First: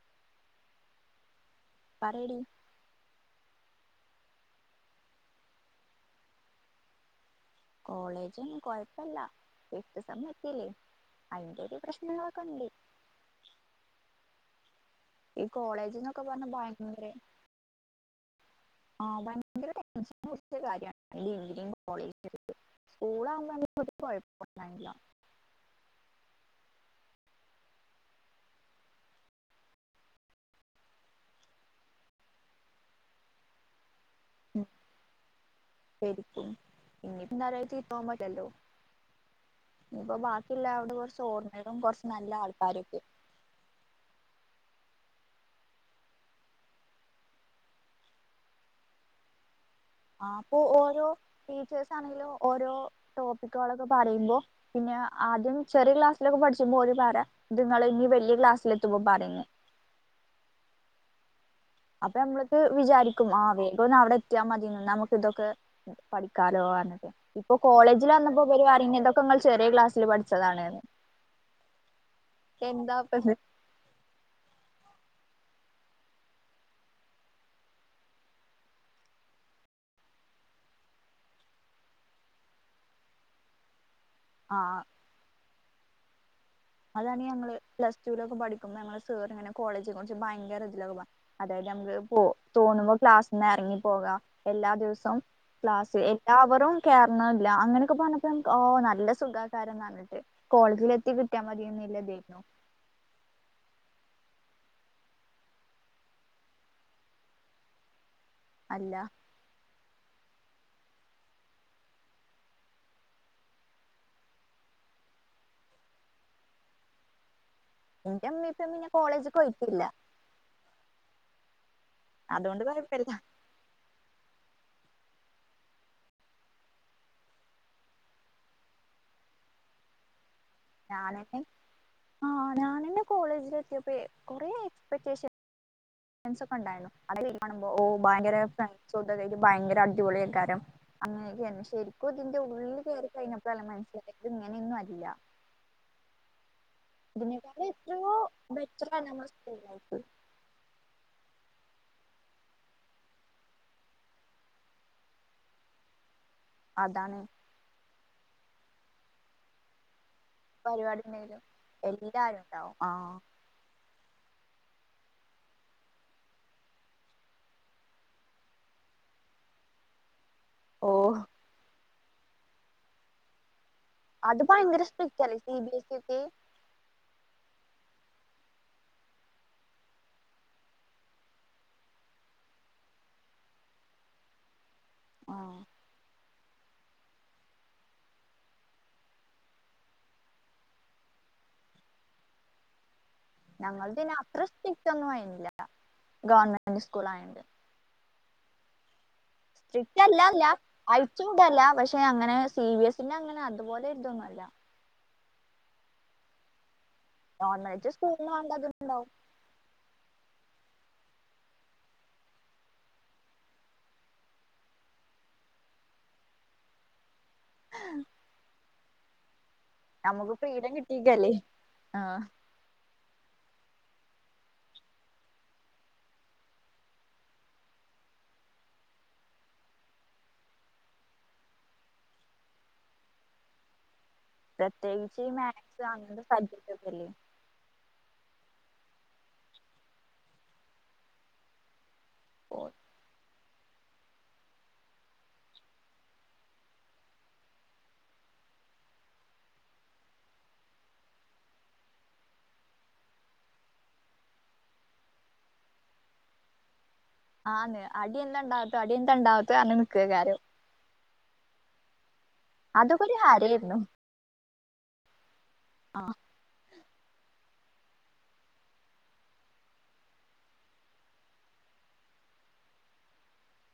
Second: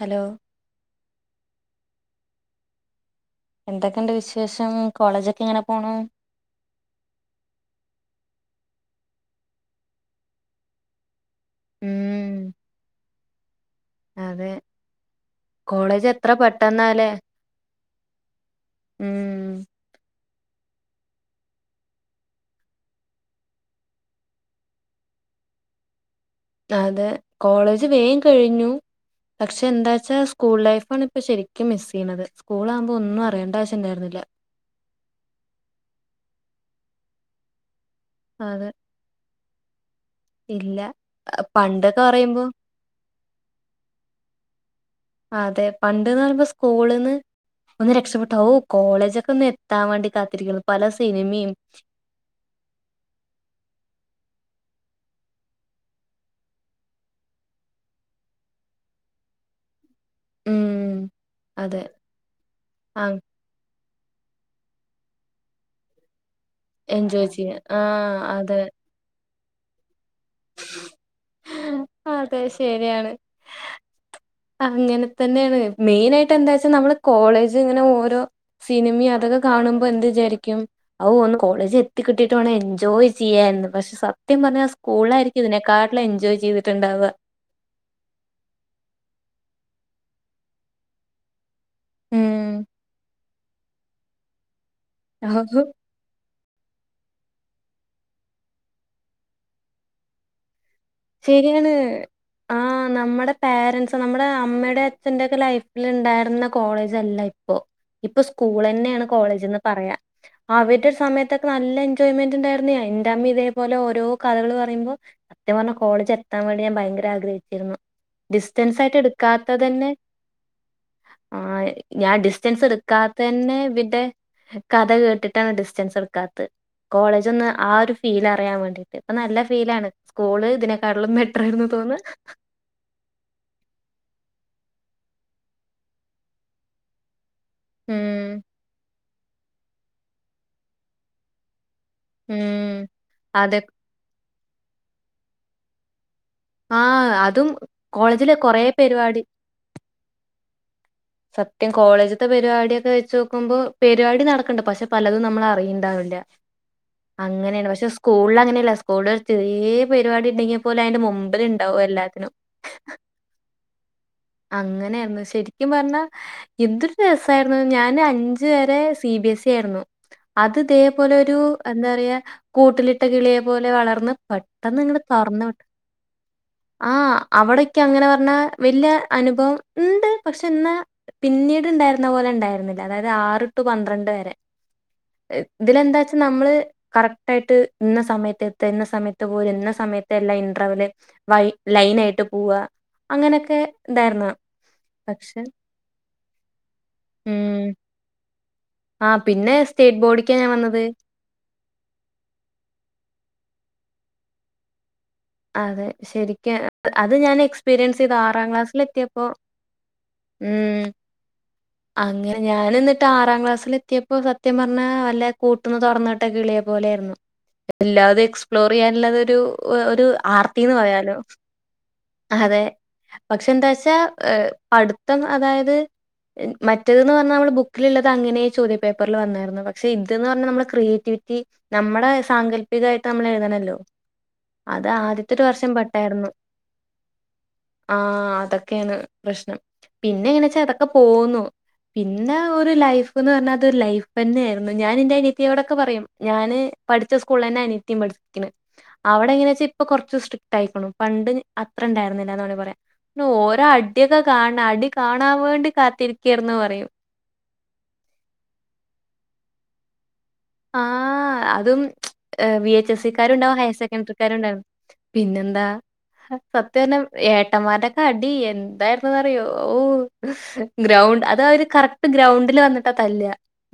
Hello പറയെടി എന്തൊക്കെയുണ്ട് വിശേഷം. കോളേജൊക്കെ എങ്ങനെ പോണു. കോളേജ് ഒന്നും കൊഴപ്പല്ല എ സമയം എത്തില്ലേ അതിന്റെ ഒരു ഉം പ്രശ്നങ്ങളൊക്കെ ഉണ്ട് അതെ ഈ കോളേജ് കോളേജ്ന്നൊക്കെ എത്ര പറഞ്ഞ ഭയങ്കര പെട്ടെന്നാലേ ആ ഉം ഭയങ്കര ടെൻഷറ കാര്യന്റെ എഞ്ചിനീയറി കോളേജ് സ്കൂള് ആകുമ്പോൾ നമുക്ക് കുഴപപ്പം ഉണ്ടായിരുന്നില്ല അതെ കോളേജ് വേം കഴിഞ്ഞു പക്ഷെ എന്താ വച്ചാ സ്കൂൾ ലൈഫാണ് ഇപ്പ ശരിക്കും മിസ് ചെയ്യണുന്നത് സ്കൂൾ ആകുമ്പോ ഒന്നും അറിയേണ്ട ആവശ്യംണ്ടായിരുന്നില്ല ശരിക്കും ഇ പോ പറ്റല്ലോ അതെ ഇപ്പൊ ബാക്കിുള്ള ഇല്ല അടെ കുറച്ച് ഓർമ്മളും പണ്ടൊക്കെ കൊറച്ച് നല്ല പറയുമ്പോ ആൾക്കാരൊക്കെ അതെ പണ്ട്ന്ന് പറയുമ്പോ സ്കൂളന്ന് ഒന്ന് രക്ഷപ്പെട്ടു ഓ കോളേജ്ൊക്കെ ഒന്ന് വേണ്ടി ആ അപ്പൊ കാത്തിരിക്കുന്നു പല ഓരോ സിനിമയും ടീച്ചേഴ ആണിലും ഓരോ ടോപ്പിക്കുകളൊക്കെ പറയുമ്പോൾ പിന്നെ ആദ്യം ചെറിയ ക്ലാസ്സിലൊക്കെ പഠിച്ചുമ്പോൾ ഒരു പര നിങ്ങ ഇനി വലിയ ക്ലാസ്സൽ എത്ത പറരുങ്ങ ഉം അതെ അപ്പൊ നമ്മക്ക് വിചാരിക്കും ആ വേഗം ഒന്ന് അവിടെ എത്തിയാ മതിന്ന് നമുക്ക് ഇതൊക്കെഠിക്ക ാലോ എൻജോയ് ഇപ്പോ ചെയ്യാ ആ കോളേജിൽ വന്നപ്പോ അതെ വരു അങ്ങന്തൊക്കെ നിങ്ങൾ ചെറിയ ക്ലാസ്സിൽ പഠിച്ച താണേന്ന് അതെ ശരിയാണ് ആ അങ്ങനെ തന്നെയാണ് മെയിനായിയിട്ട്ന്താ വെച്ചാൽ നമ്മള് കോളേജ് ഇങ്ങനെ ഓരോ സിനിമയും അതൊക്കെ കാണുമ്പോൾ എാ ഒന്ന് കോളേജ എത്തിക്കിട്ടിട്ട് എൻജോയ് ചെയ്യന്ന് പക്ഷെ ആ സത്യംഞ്ഞൽ സ്കൂള ആായിരിക്കും ഇതിനെക്കാിലെ എൻജോയ് ചെയ്തി് അതാണ് ഞങ്ങള് പ്ലസ് ടുവൊക്കെ പഠിക്കുമ്പോ ഞങ്ങളെ സർ ഇങ്ങനെ കോളേജിനെ കുറിച്ച് ഭയങ്കരിലൊക്കെ അതായത് നമുക്ക് പോ ഉം തോന്നുമ്പോ ക്ലാസ്സി നിന്ന് ഇറങ്ങി പോകാം എല്ലാ ദിവസവും അഹ് ക്ലാസ് അവരും കേറണില്ല അങ്ങനെയൊക്കെ പറഞ്ഞപ്പോ നല്ല സുഖകാരം എന്ന് പറഞ്ഞിട്ട് കോളേജ ശരിയാണ് ആ നമ്മുടെ പോരൻറ്സ് നമ്മ നടെ അമ്മയുടെ അച്ഛന്റെക്കെ ലൈഫിൽ ഉണ്ടായിരുന്ന കോളേജ്ല്ല ഇപ്പൊ ഇപ്പൊ സ്കൂൾ അല്ല തന്നെയാണ് കോളേജ്ന്ന് പറയാം അവരുടെ സമയത്തൊക്കെ നല്ല എൻജോയ്മെന്റ് ഉണ്ടായിരുന്ന എൻന്റെറ അമ്മി ഇതേപോലെ ഓരോ കഥകള് പറയുമ്പോൾ സത്ം പറഞ്ഞാ കോളേജ് എത്തൻ വേണ്ടി ഞാ ഭയങ്കര ആഗ്രഹിച്ചു എന്റെ ഉമ്മീം ഇപ്പീം ഡിസ്റ്റൻസ് പിന്നെ ആയിട്ട് കോളേജ്ക്ക് എടുക്കാത്ത പോയിട്ടില്ല തന്നെ ആ ഞാൻ അതുകൊണ്ട് ഡിസ്റ്റൻസ് കുഴപ്പല്ല എടുക്കാത്ത തന്നെ ഇന്റെ കഥ കേട്ടിട്ടാണ് ഡിസ്റ്റൻസ് എടുക്കാത്ത കോളേജ് ഒന്ന് ആ ഒരു ഫീൽ അറിയാൻ വേണ്ടീട്ട് ഇപ്പൊ നല്ല ഫീലണ് സ്കൂള് ഇതിനെക്കാട്ടിലും ഞാനെ ബെറ്ററായിരുന്നു തോന്നാ. ആ ഞാന എന്റെ കോളേജിൽ എത്തിയപ്പോ കുറെ എക്സ്പെക്േഷൻ ഒക്കെ ഉണ്ടായി അ കാണുമ്പോ ഓ ഭയങ്കര ഉം ഫ്ര ചദ കട്ട് ഭയങ്കര അടിപൊളി ആൾക്കാരം അങ്ങനെയൊക്കെ തന്നെ ശരിക്കും ഇ ഇതിന്റെ ഉള്ളിൽ ഉം കയറി അതെ കഴിഞ്ഞപ്പോഴല്ല മനസ്സിലാക്കത് ഇങ്ങനെയൊന്നും അല്ല ആ അതും ഇതിനെക്കാള എത്രയോ കോളേജിലെ കൊറേ ബെറ്ററ പരിപാടി നമ്മ സ്ക്ക് സത്യം കോളേജത്തെ പരിപാടൊക്കെ വെച്ചച്ച് നോക്കുമ്പോ പരിപാടി നടക്കണ്ട് പക്ഷെ പലതും നമ്മൾ അറിയുണ്ടാവില്ല അതാണ് അങ്ങനെയാണ് പക്ഷെ സ്കൂള അങ്ങനെയല്ല സ്കൂള ചെറിയ പരിപാടി എണ്ടെങ്കിൽ പോലെ അയിന്റെ പരിപാടി മുമ്പിൽ ഉണ്ടെങ്കിലും ഉണ്ടാവും എല്ലാത്തിനും എല്ലാരും ഉണ്ടാവും ആ അങ്ങനെയരുന്നു ശരി എും പറഞ്ഞ എന്തൊരു രസായിരുന്നു ഞാാന് അഞ്ച വരെ സി ബി എസ് ഇ ആയിരുന്നു അത് ഓ ഇതേപോലെ ഒരു എന്താ പറയാ കൂട്ടിലിട്ട കിളിയെ പോലെ വളർന്ന് അത് പെട്ടെന്ന് ഭയങ്കര നിങ്ങെ സ്ട്രിക്റ്റ് അല്ലേ പറന്ന സി വിട്ട ബി എസ് ഇ ഒക്കെ ആ അവിടൊക്കെ അങ്ങനെ പറഞ്ഞാ വലിയ അനുഭവം ഉണ്ട് പക്ഷെ ഇന്ന് പിന്നീട് ഇണ്ടായിരുന്ന പോലെ ഉണ്ടായിരുന്നില്ല അതായത് ആറ് ടു പന്ത്രണ്ട് വരെ ആ ഇതില എന്താച്ച നമ്മള് കറക്ട് ആയിട്ട് ഇന്ന സമയത്ത് എത്തഇന്ന സമയത്ത് പോ, ഇന്ന സമയത്തല്ല ഇൻറർവെൽ വൈ. ലൈന ആയിട്ട് പോവ അങ്ങനെയൊക്കെ ഞങ്ങൾ പിന്നെ ഇടായിരുന്നോ, അത്ര [unintelligible] ഗവൺമെന്റ് സ്കൂൾ ആയണ്ട്. ആ പിന്നെ സ്റ്റേറ്റ് സ്ട്രിക്റ്റ് അല്ല ബോർഡിക്കാ അല്ല ഞാൻ വന്നത്. അയച്ചോണ്ടല്ല. പക്ഷെ അങ്ങനെ സി ബി എസിന്റെ അങ്ങനെ അതുപോലെ ഇതൊന്നുമല്ല. അതെ. ശരിക്ക അത് ഞാൻ നോർമലായിട്ട് എക്സ്പീരിയൻസ് ചെയ്തു. സ്കൂളിൽ ആറാം ക്ലാസ്സില വേണ്ടതുണ്ടാവും എത്തിയപ്പോ ഉം [unintelligible] അങ്ങനെ ഞാൻ എന്നിട്ട് ആറാംക്ലാസ്സൽ എത്തിയപ്പോ സത്യം പറഞ്ഞ വല്ല കൂട്ടന്ന് തുറന്നിട്ടൊക്കെ ഇളിയപ്പോ [unintelligible] വല്ലാതെ എക്സ്പ്ലോർ ചെയ്യാൻ ഉള്ളരു നമുക്ക് ഫ്രീഡം ആർത്തിന്ന് പറയാലോ. കിട്ടിയിക്കല്ലേ ആഹ് അതെ പക്ഷെ എന്താ വച്ചാ. പടുത്തം അതായത് മറ്റേതന്ന്പറഞ്ഞാൽനമ്മള്ബുക്കിലുള്ളത് അങ്ങനെ ചോദ്യ പേപ്പറിൽ വന്നായിരുന്നു. പക്ഷെ ഇദ് ക്രിയേറ്റി പറഞ്ഞൽ നമ്മള് ക്രിയേറ്റീ നമ്മുടെ സാങ്കല്പികമായിട്ട് നമ്മൾ എഴുതണല്ലോ. പ്രത്യേകി [unintelligible] വർഷം പെട്ടായിരുന്നു. ആതൊ [unintelligible] യാണ് പ്രശ്നം പിന്നെ എങ്ങനെ വെച്ചാൽ അതൊക്കെ പോക്കുന്നു. പിന്നെ ഓ ഒരു ലൈഫ്ന്ന് പറഞ്ഞാ ലൈഫ് തന്നെ ആയിരുന്നു. ഞാൻ ന്റെ അനിയത്തിയോടൊക്കെ പറയും. ഞാന് പഠിച്ച സ്കൂളില്തന്നെ അനിയത്തിയം പഠിക്കണ്. അവിടെഎങ്ങനെയാവച്ചാ, ഇപ്പൊകൊറച്ചു സ്ട്രിക്ട് ആയിക്കണു, പണ്ട് അത്ര ഉണ്ടായിരുന്നില്ലാന്ന് പറയ. ഓരോ അടിയൊക്കെ കാണ. അടി കാണാൻ വേണ്ടി കാത്തിരിക്കർന്ന് പറയും. ആന്ന്. അടി എന്താണ്ടാവത്തോ അടിയ എന്താ ഉണ്ടാവത്ത നിന്ന് നിക്കയ്ക്കാരം. ആ് അതും ബി എച്ച് എസ് അതൊക്കെ ഒരു സിക്കാരുണ്ടാവും ഹയർ ഹരായിരുന്നു സെക്കൻറിക്കാരുണ്ടാവും, പിന്നെ ആഹ് സ ഇന്നെ ഏട്ടന്മാരുടെക്കെ അടി എന്തായിുന്നന്ന്റിയോ ഓ ഗ്രൗണ്ട് അതായത് കറക്ട് ഗ്രൗണ്ടിൽ വന്നിട്ട തല്ല,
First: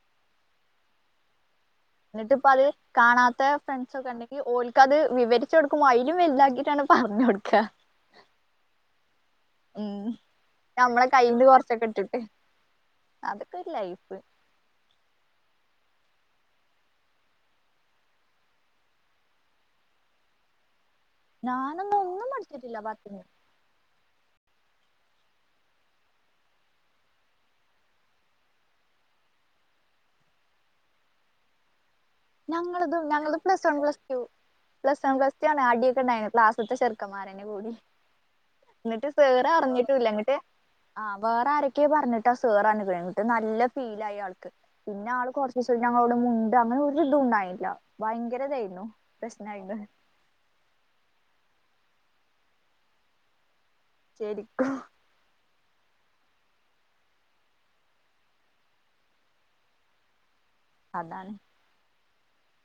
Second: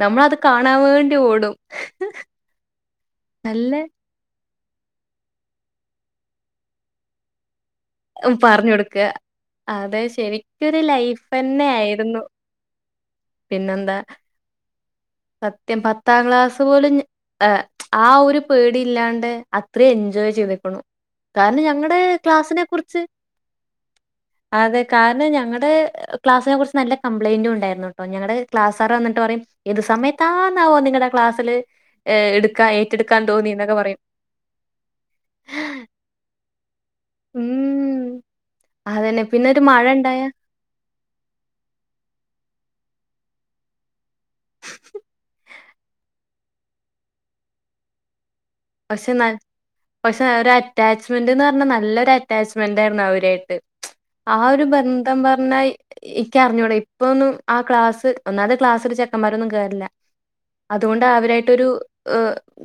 നമ്മളത് കാണാൻ വേണ്ടി ഓടും. എന്നിട്ടിപ്പ അത് കാണാത്ത നല്ല ഫ്രണ്ട്സ ഒക്കെ ഉണ്ടെങ്കിൽഓല്ക്ക്അത് വിവരിച്ചു കൊടുക്കുമ്പോൾ, അതിലും വലതാക്കിയിട്ടാണ് പറഞ്ഞ് കെടുക്ക കൊടുക്കുക. ഉം. പറഞ്ഞു കൊടുക്ക. അതെ ഉം ശരിക്കൊരു ലൈഫ് തന്നെ ആയിരുന്നു. അതൊക്കെരു പിന്നെന്താ ലൈഫ്. സത്യം പത്താം ക്ലാസ് പോലും ആ. ഒരു പേടി ഇല്ലാണ്ട് അത്രയും എൻജോയ് ചെയ്തേക്ക്ണ്. കാരണം, ഞങ്ങളുടെ ക്ലാസിനെ കുറി ഉ അതെകാരണംഞങ്ങളുടെക്ലാസിനെ കുറിച്ച് നല്ല കംപ്ലയിന്റും ഉണ്ടായിരുട്ടോ. ഞങ്ങളടെ ക്ലാസ്റ എന്നിട്ട് പറയും ത് സമയത്താന്നാവോ നിങ്ങളുടെ ക്ലാസ്സില് എടുക്കാ ഞങ്ങളത് ഏറ്റെടുക്കാൻ ഞങ്ങളത് തോന്നി പ്ലസ് വൺ എന്നൊക്കെ പ്ലസ് പറയും. ടു പ്ലസ് വൺ പ്ലസ്റ്റു അടിയെക്കെണ്ടായി, ക്ലാസിലെ ചെറുക്കൻമാര് കൂടി. ഉം. എന്നിട്ട് അതന്നെ. പിന്നെ സേറെ ഒരു മഴ അറിഞ്ഞിട്ടുംല്ല. ഇണ്ടായ എന്നങ്ങിട്ട് വേറെ ആരൊക്കെ പറഞ്ഞിട്ടാ സേറ് നിട്ട് നല്ല ഫീല ആയി ആൾക്ക്. പിന്നെ ആൾ കുറച്ചസം മുണ്ട അങ്ങ [unintelligible] ഉണ്ടായില്ല ഭയങ്ക പക്ഷെ പക്ഷെ. ഒരു അറ്റാച്ച്മെന്റ്ന്ന് പറഞ്ഞാ നല്ല അറ്റാച്ച്മെന്റ് ആയിരുന്നു അവരായിട്ട്. ആ ഒരു ശരിക്കും ബന്ധം പറഞ്ഞാ ഇക്ക അറിഞ്ഞൂട. ഇപ്പൊന്നും ആ ക്ലാസ് ഒന്നാമത്തെ ക്ലാസ്സില് ചെക്കന്മാരൊന്നും കേറില്ല. അതുകൊണ്ട് അതാണ് അവരായിട്ടൊരു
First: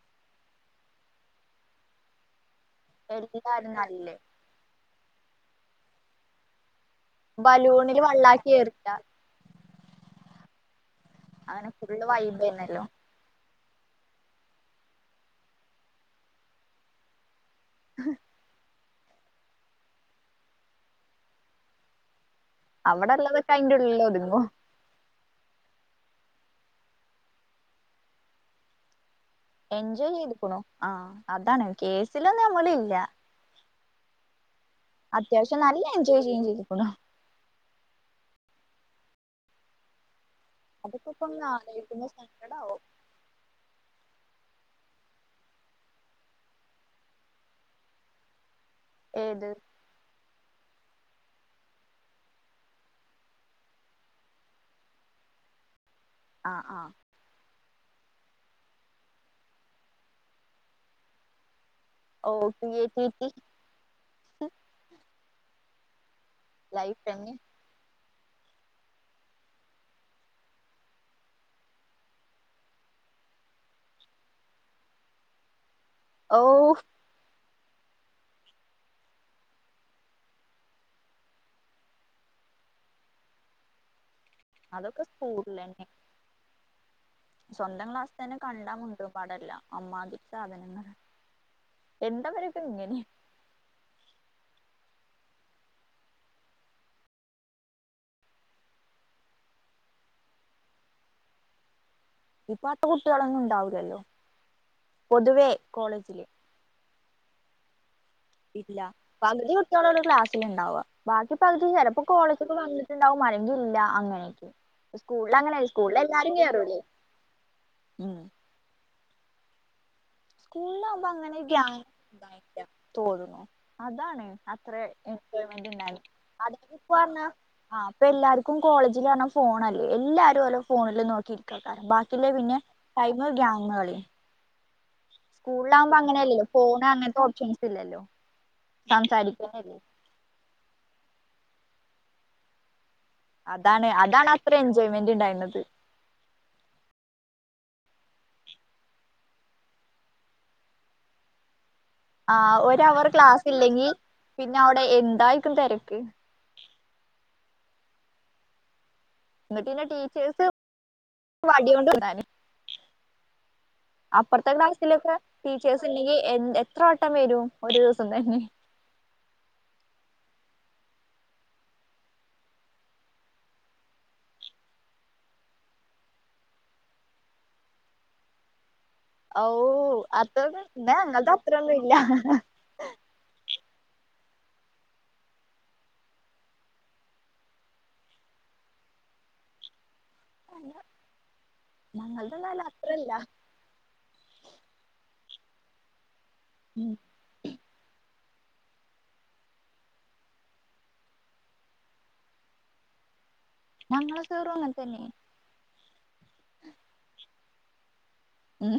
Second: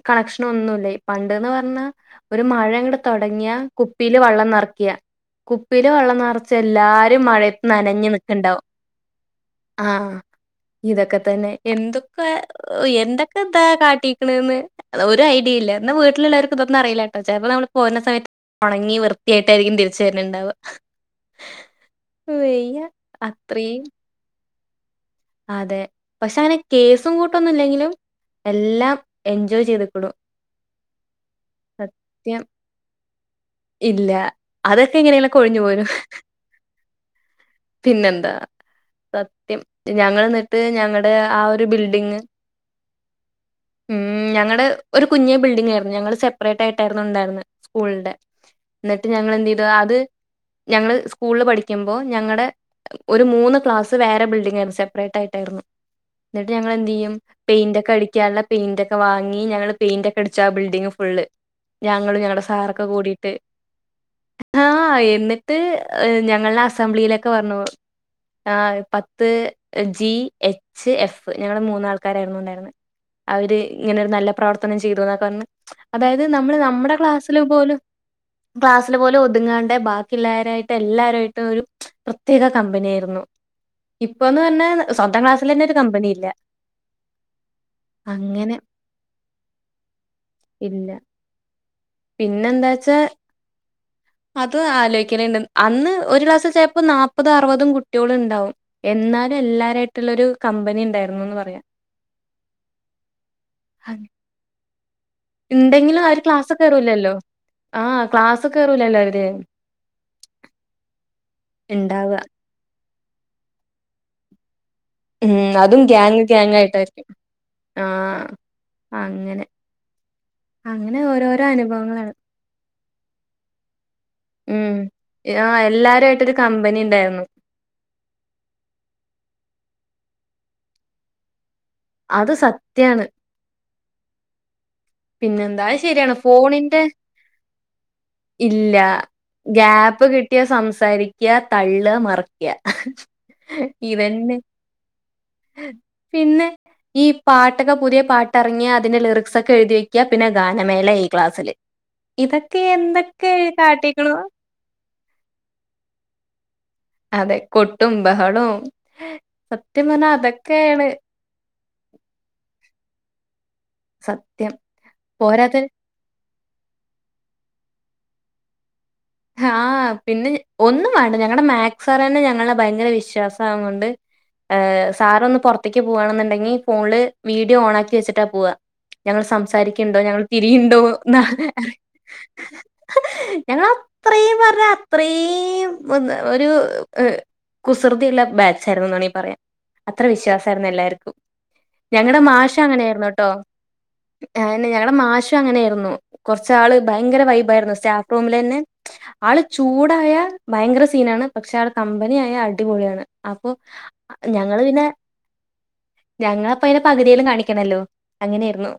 കണക്ഷന ഒന്നല്ലേ. പണ്ടന്ന് പറഞ്ഞാ ഒ മഴങ്ങട്ട് തെടങ്ങിയ എല്ലാരും നല്ലേ കുപ്പില് വള്ളം നറക്ക്യ. കുപ്പില് വെള്ള നിറച്ച എല്ലാരും മഴയത്ത് ബലൂണില് നനഞ്ഞു വെള്ളാക്കി നിക്ക്ണ്ടാവും. എറില്ല ആഹ. ഇതൊക്കെ തന്നെ അങ്ങനെ ഫുള്ള് എന്തൊക്കെ വൈബേന്നല്ലോ എന്തൊ. താ കാട്ടിണന്ന് ഒരു ഐഡിയ ഇല്ല എന്നാ വീട്ടിലുള്ളവർക്ക് ഇതൊന്നും അറിയില്ലാട്ടോ. ചപ്പോ നമ്മൾ പോുന്ന സമയത്ത് ഉണങ്ങി വൃത്തിയായിട്ടായിരിക്കും തിരിച്ച വരണുണ്ടാവ. വെയ്യ അവിടെള്ളതൊക്കെ അയിന്റെ അത്രീം. ഉള്ളിൽ ഒതുങ്ങും അതെ പക്ഷെ അങ്ങനെ കേസും കൂട്ടൊന്നും ഇല്ലെങ്കിലും എല്ലാം എൻജോയ് ചെയ്ത്ക്കണു ആഹ അതാണ് സത്യം. കേസിലൊന്നും നമ്മള് ഇല്ല ഇല്ല അതൊക്കെ ഇങ്ങനെയല്ലാം ഒഴിഞ്ഞു നല്ല പോരും എൻജോയ് ചെയ്യും ചെയ്തുക്കുണു പിന്നെന്താ സത്യം ഞങ്ങൾ അതൊക്കെ ഞങ്ങളുടെ ഇപ്പൊ ആ ഒന്ന് ഒരു ആലോചിക്കുമ്പോ ബിൽഡിങ് സങ്കടാവും ഉം ഞങ്ങളുടെ ഒരു കുഞ്ഞ് ബിൽഡിംഗ് ആയിരുന്നു ഞങ്ങള് സെപ്പറേറ്റ് ആയിട്ടായിരുന്നു ഉണ്ടായിരുന്നു സ്കൂളിന്റെ എന്നിട്ട് ഞങ്ങള് ഏത് എന്ത് ചെയ്തു അത് ഞങ്ങള്ൾ സ്കൂളിൽ പഠിക്കുമ്പോൾ ഞങ്ങളടെ ഒരു മൂന്ന് ക്ലാസ് വേറെ ബിൽഡിംഗ ആയിരുന്നു സെപ്പറേറ്റ് ആയിട്ട് എന്നിട്ട് ആ ഞങ്ങള് ആ എന്ത് ചെയ്യും പെയിന്റ് ഒക്കെ അടിക്കാനുള്ള പെയിന്റ് ഒക്കെ വാങ്ങി ഞങ്ങള് പെയിന്റ് ഒക്കെ അടിച്ചു ആ ബിൽഡിംഗ് ഫുള് ഞങ്ങളും ഓ ഞങ്ങളുടെ സാറൊക്കെ ക്രിയേറ്റിവിറ്റി കൂടിട്ട് ആ എന്നിട്ട് ഞാ ഞങ്ങളുടെ ലൈഫ് അസംബ്ലിയിലൊക്കെ തന്നെ പറഞ്ഞ പോ ആ പത്ത് ജി എച്ച് എഫ് ഞങ്ങളുടെ മൂന്നാൾക്കാരായിരുന്നു ഉണ്ടായിരുന്നെ അവര് ഇങ്ങനെരു നല്ല പ്രവർത്തനം ചെയ്തുന്നൊക്കെ പറഞ്ഞ് അതായത് ഓ നമ്മള് നമ്മുടെ ക്ലാസ്സിലും പോലും ക്ലാസ്സില് പോലെ ഒതുങ്ങാണ്ട് ബാക്കിുള്ളാവരായിട്ട് എല്ലാവരുആയിട്ടും ഒരു പ്രത്യേക കമ്പനി ആയിരുന്നു [inaudible] ഇപ്പൊന്ന് പറഞ്ഞാ അതൊക്കെ സ്വന്തം ക്ലാസിലന്നെ തന്നെ ഒരു സ്കൂളിലന്നെ കമ്പനിയില്ല സ്വന്തം ക്ലാസ് തന്നെ കണ്ടാ മുണ്ടോ പാടല്ല അമ്മാതി സാധനങ്ങൾ എന്താവരൊക്കെ പിന്നെന്താ വച്ചാ ഇങ്ങനെ അത് ആലോച അന്ന് ഒരു ക്ലാസ്സ്‌ ചിലപ്പോ നാപ്പതും അറുപതും കുട്ടികളും ഉണ്ടാവും എന്നാലും എല്ലാരയിട്ടുള്ള ഒരു കമ്പനി ഉണ്ടായിരുന്നുന്ന് പറയാം ഇപ്പൊത്തെ കുട്ടികളൊന്നും ഉണ്ടാവില്ലല്ലോ ഇണ്ടങ്കിലും അവര് ക്ലാസ് കേറൂല്ലല്ലോ ആ ഇല്ല പകുതി കുട്ട്യേൽ ഒരു ക്ലാസ്സിൽ ഉണ്ടാവ ബാക്കി പകുതി ചിലപ്പോ ഇണ്ടാവ കോളേജ് ക്ക് വന്ന ണ്ടാവും മരങ്കല്ല അങ്ങനെയക്ക് ഉം അതും ക്യാങ്ങ് ക്യാങ് ആയിട്ടായിരിക്കും ഉം ആഹ അങ്ങനെ സ്കൂളിലാകുമ്പോ അങ്ങനെ ഓരോരോ അനുഭവങ്ങളാണ് ഗ തോന്നുന്നു അതാണ് അത്ര ഉം അപ്പ ആഹ് എല്ലാരു ആയിട്ടൊരു കമ്പനി പറഞ്ഞ ഇണ്ടായിരുന്നു ആപ്പൊ എല്ലാർക്കും കോളേജിൽ എല്ലാർക്കും ഫോണല്ലേ എല്ലാരും ഓരോ ഫോണിൽ നോക്കിയിരിക്ക കാരണം ബാക്കിയുള്ള അത് പിന്നെ സത്യാണ് ടൈമ ഗ്യാങ്ങ പിന്നെന്താ സ്കൂളില അത് ആകുമ്പോ ശരിയാണ് അങ്ങനെയല്ലല്ലോ ഫോണിന്റെ ഫോണ് അങ്ങനത്തെ ഓപ്ഷൻസ് ഇല്ലല്ലോ ഇല്ല സംസാരിക്കാനല്ലേ ഗ്യപ്പ് കിട്ടിയാ സംസാരിക്ക തള്ള മറിക്ക അതാണ് അതാണ് ഇതന്നെ അത്ര എൻജോയ്മെന്റ് ഉണ്ടായിരുന്നത് പിന്നെ ഈ പാട്ടൊക്കെ പുതിയ പാട്ട്റങ്ങിയ അതിന്റെ ലിറിക്സ് ഒക്കെ എഴുതിയക്കും പിന്നെ ഗാനമേള ആയി ക്ലാസ്സില് ആ ഇതൊക്കെ ഒര് അവർ എന്തൊക്കെ ക്ലാസ് ഇല്ലെങ്കി കാട്ടിക്ക്ണു പിന്നെ അവിടെ എന്തായിരിക്കും തിരക്ക് അതെ കൊട്ടും ബഹളവും എന്നിട്ടന്നെ സത്യം പറഞ്ഞാ ടീച്ചേഴസ് അതൊക്കെയാണ് വടി കൊണ്ട് അപ്പറത്തെ സത്യം. ക്ലാസ്സിലൊക്കെ പോരാത്തന് ടീച്ചേയ്സ് ഇല്ലെങ്കിൽ എ എത്ര വട്ടം വരും ഒരു ദിവസം തന്നെ ആ പിന്നെ ഒന്നും വേണ്ട ഞങ്ങളടെ മാക്സ് സർ തന്നെ ഞങ്ങളെ ഭയങ്കര വിശ്വാസംമാവുന്നുണ്ട് സാറ് ഒന്ന് പുറത്തേക്ക് പോകവാണെന്നുണ്ടെങ്കി ഫോണില് വീഡിയോ ഓൺ ആക്കി വെച്ചിട്ടാ പോവാ ഞങ്ങൾ ഓ സംസാരിക്കുന്നുണ്ടോ ഞങ്ങൾ അത്രൊന്നും തിരിയുണ്ടോ ന്നാ എന്ന ഞങ്ങൾത് അത്രൊന്നും ഇല്ല ഞങ്ങ അത്രയും പറ അത്രയും ഒരു കുസൃതിയുള്ള ബാചായിരുന്നു പറയാൻ അത്ര വിശ്വാസമായിരുന്ന എല്ലാർക്കും ഞങ്ങളുടെ മാഷ ഞങ്ങൾതെന്നാല് അങ്ങനൊയിരുന്നു അത്രല്ല കേട്ടോ ഞങ്ങളുടെ മാഷ അങ്ങനെയായിരുന്നു കൊറച്ച ആള് ഉം ഭയങ്കര വൈബായിയിരുന്നു സ്റ്റാഫ് റൂമിൽ തന്നെ ആള് ചൂടായ ഭയങ്കര സീനാണ് പക്ഷെ ആള് കമ്പനിയായ അടിപൊളിയാണ് അപ്പൊ ഞങ്ങളെ സാറും ഞങ്ങള് അങ്ങനെ പിന്നെ തന്നെ ഞങ്ങളപ്പം അയിന്റെ പകുതിയെങ്കിലും കാണിക്കണല്ലോ അങ്ങനെയായിരുന്നു ഉം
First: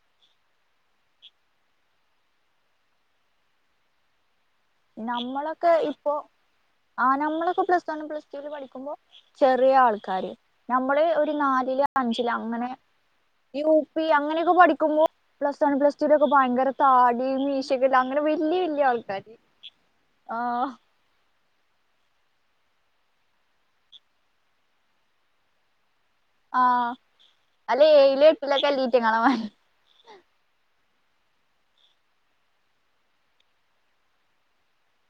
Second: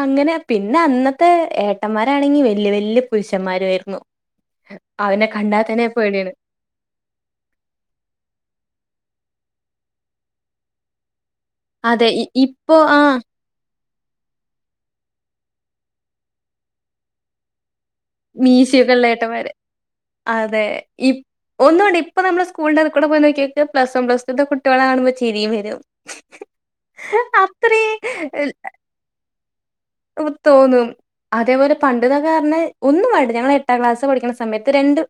അങ്ങനെ പിന്നെ അന്നത്തെ ഏട്ടന്മാരാണെങ്കി വല്യ വല്യ പുരുഷന്മാരായിരുന്നു നമ്മളൊക്കെ ഇപ്പൊ ആ നമ്മളൊക്കെ പ്ലസ് തണ് പ്ലസ് ടുവിൽ പഠിക്കുമ്പോ ചെറിയ ആൾക്കാാര് നമ്മള് ഒരു നാലില് അതെ ഇ അഞ്ചില് അങ്ങനെ ഇപ്പൊ ആഹ് ഈ അങ്ങനെയൊക്കെ പഠിക്കുമ്പോൾ പ്ലസ് വൺ പ്ലസ് ടുവി ഒക്കെ ഭയങ്കര താട അങ്ങനെ വലിയ വലിയ മീശയൊക്കെള്ള ആൾക്കാാര് ഏട്ടന്മാര്. അതെ ഈ ഒന്നുണ്ട് ഇപ്പ നമ്മള് സ്കൂളിന്റെ അത് കൂടെ പോയി നോക്കിയൊക്കിയ പ്ലസ് വൺ പ്ലസ്ടു ന്റെ കുട്ടികള കാണുമ്പോ ചിരിയും വരും ആഹ് അല്ലെ ഏഴിലും അത്രേം എലട്ടിലൊക്കെ ലീറ്റ കാണമാതി തോന്നും അതേപോലെ പണ്ടിതക്ക പറഞ്ഞ ഒന്നും വേണ്ട ഞങ്ങൾ എട്ടാം ക്ലാസ് പഠിക്കണ സമയത്ത് രണ്ട്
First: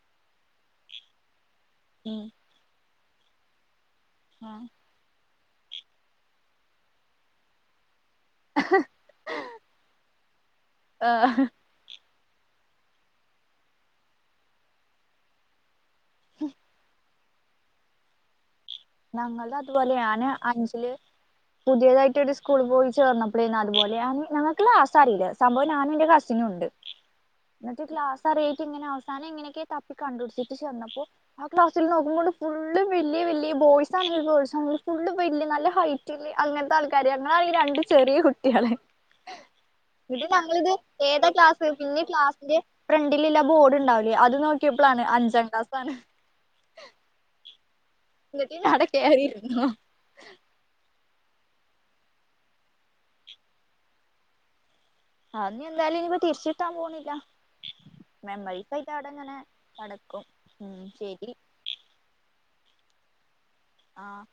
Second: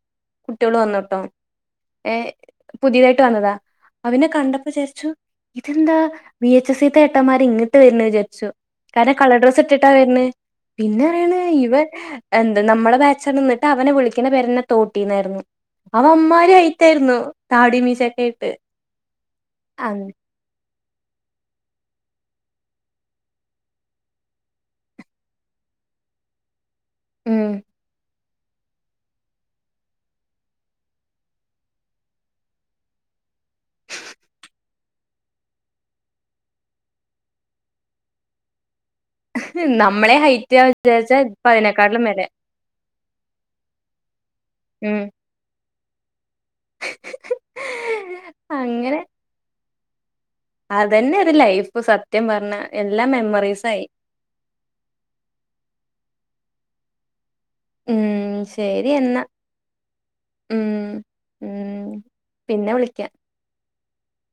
കുട്ടികൾ വന്നു കേട്ടോ ഉം ഏഹ് പുതിയതായിട്ട് വന്നതാ അവനെ ആഹ് കണ്ടപ്പോ വിചാരിച്ചു ഇതെന്താ വി. എച്. സി ത്തെ ഏട്ടന്മാര് ഇങ്ങിട്ട് വരുന്ന വിചാരിച്ചു കാരണം കളർ ഡ്രസ്സ് ഇട്ടിട്ടാ വരണേ പിന്നെ അറിയാണ് ആഹ് ഇവൻ എന്ത് നമ്മളെ ബാച്ചാണ് എന്നിട്ട് അവനെ വിളിക്കുന്ന പെരന്നെ തോട്ടീന്നായിരുന്നു അവമ്മാര് അയിത്തായിരുന്നു താടിമീശേക്കെയായിട്ട് ഞങ്ങള് അതുപോലെയാണ് ഞാന് അഞ്ചില് പുതിയതായിട്ട് ഒരു സ്കൂൾ പോയി ചേർന്നപ്പഴേന്ന അതുപോലെ ഞങ്ങൾക്ക് ലാസ്റ്റ് അറിയില്ല സംഭവം ഞാനും എന്റെ കസിനുംണ്ട് ഉം [unintelligible] ക്ലാസ് [unintelligible] ഇങ്ങനെ അവസാനം എങ്ങനെയൊക്കെ തപ്പി കണ്ട് പിടിച്ചിട്ട് ചെന്നപ്പോൾ ആ ക്ലാസ്സിൽ നോക്കുമ്പോ ഫുള്ള് വലിയ വലിയ ബോയ്സ് ആണെങ്കിലും ഗേൾസ് ആണെങ്കിലും ഫുള് വല്യ നല്ല ഹൈറ്റ് അങ്ങനത്തെ ആൾക്കാര് ഞങ്ങളാണെങ്കിൽ രണ്ട് ചെറിയ കുട്ടികള് ഉം ഇത് ഞങ്ങളിത് ഏതാ ക്ലാസ് പിന്നെ അതിനെക്കാട്ടിലും മേലെ ക്ലാസ്സിന്റെ ഫ്രണ്ടിലില്ല ബോർഡ് ഉണ്ടാവില്ലേ അത് നോക്കിയപ്പൊ ഉം പ്പളാണ് അഞ്ചാം ക്ലാസ് ആണ് എന്നിട്ട് ഞാൻ അവിടെ അങ്ങനെ കേറി ഇരുന്നു അതന്നെ ഒരു ലൈഫ് സത്യം പറഞ്ഞ എല്ലാ മെമ്മറീസും ആയി അത് എന്തായാലും ഇനിപ്പോ തിരിച്ചിട്ടാൻ പോണില്ല ഉം ശരി മെമ്മറീസായിട്ട് അവിടെ എന്നാ ഇങ്ങനെ കിടക്കും ഉം ശരി ഉം പിന്നെ വിളിക്കാം ആഹ്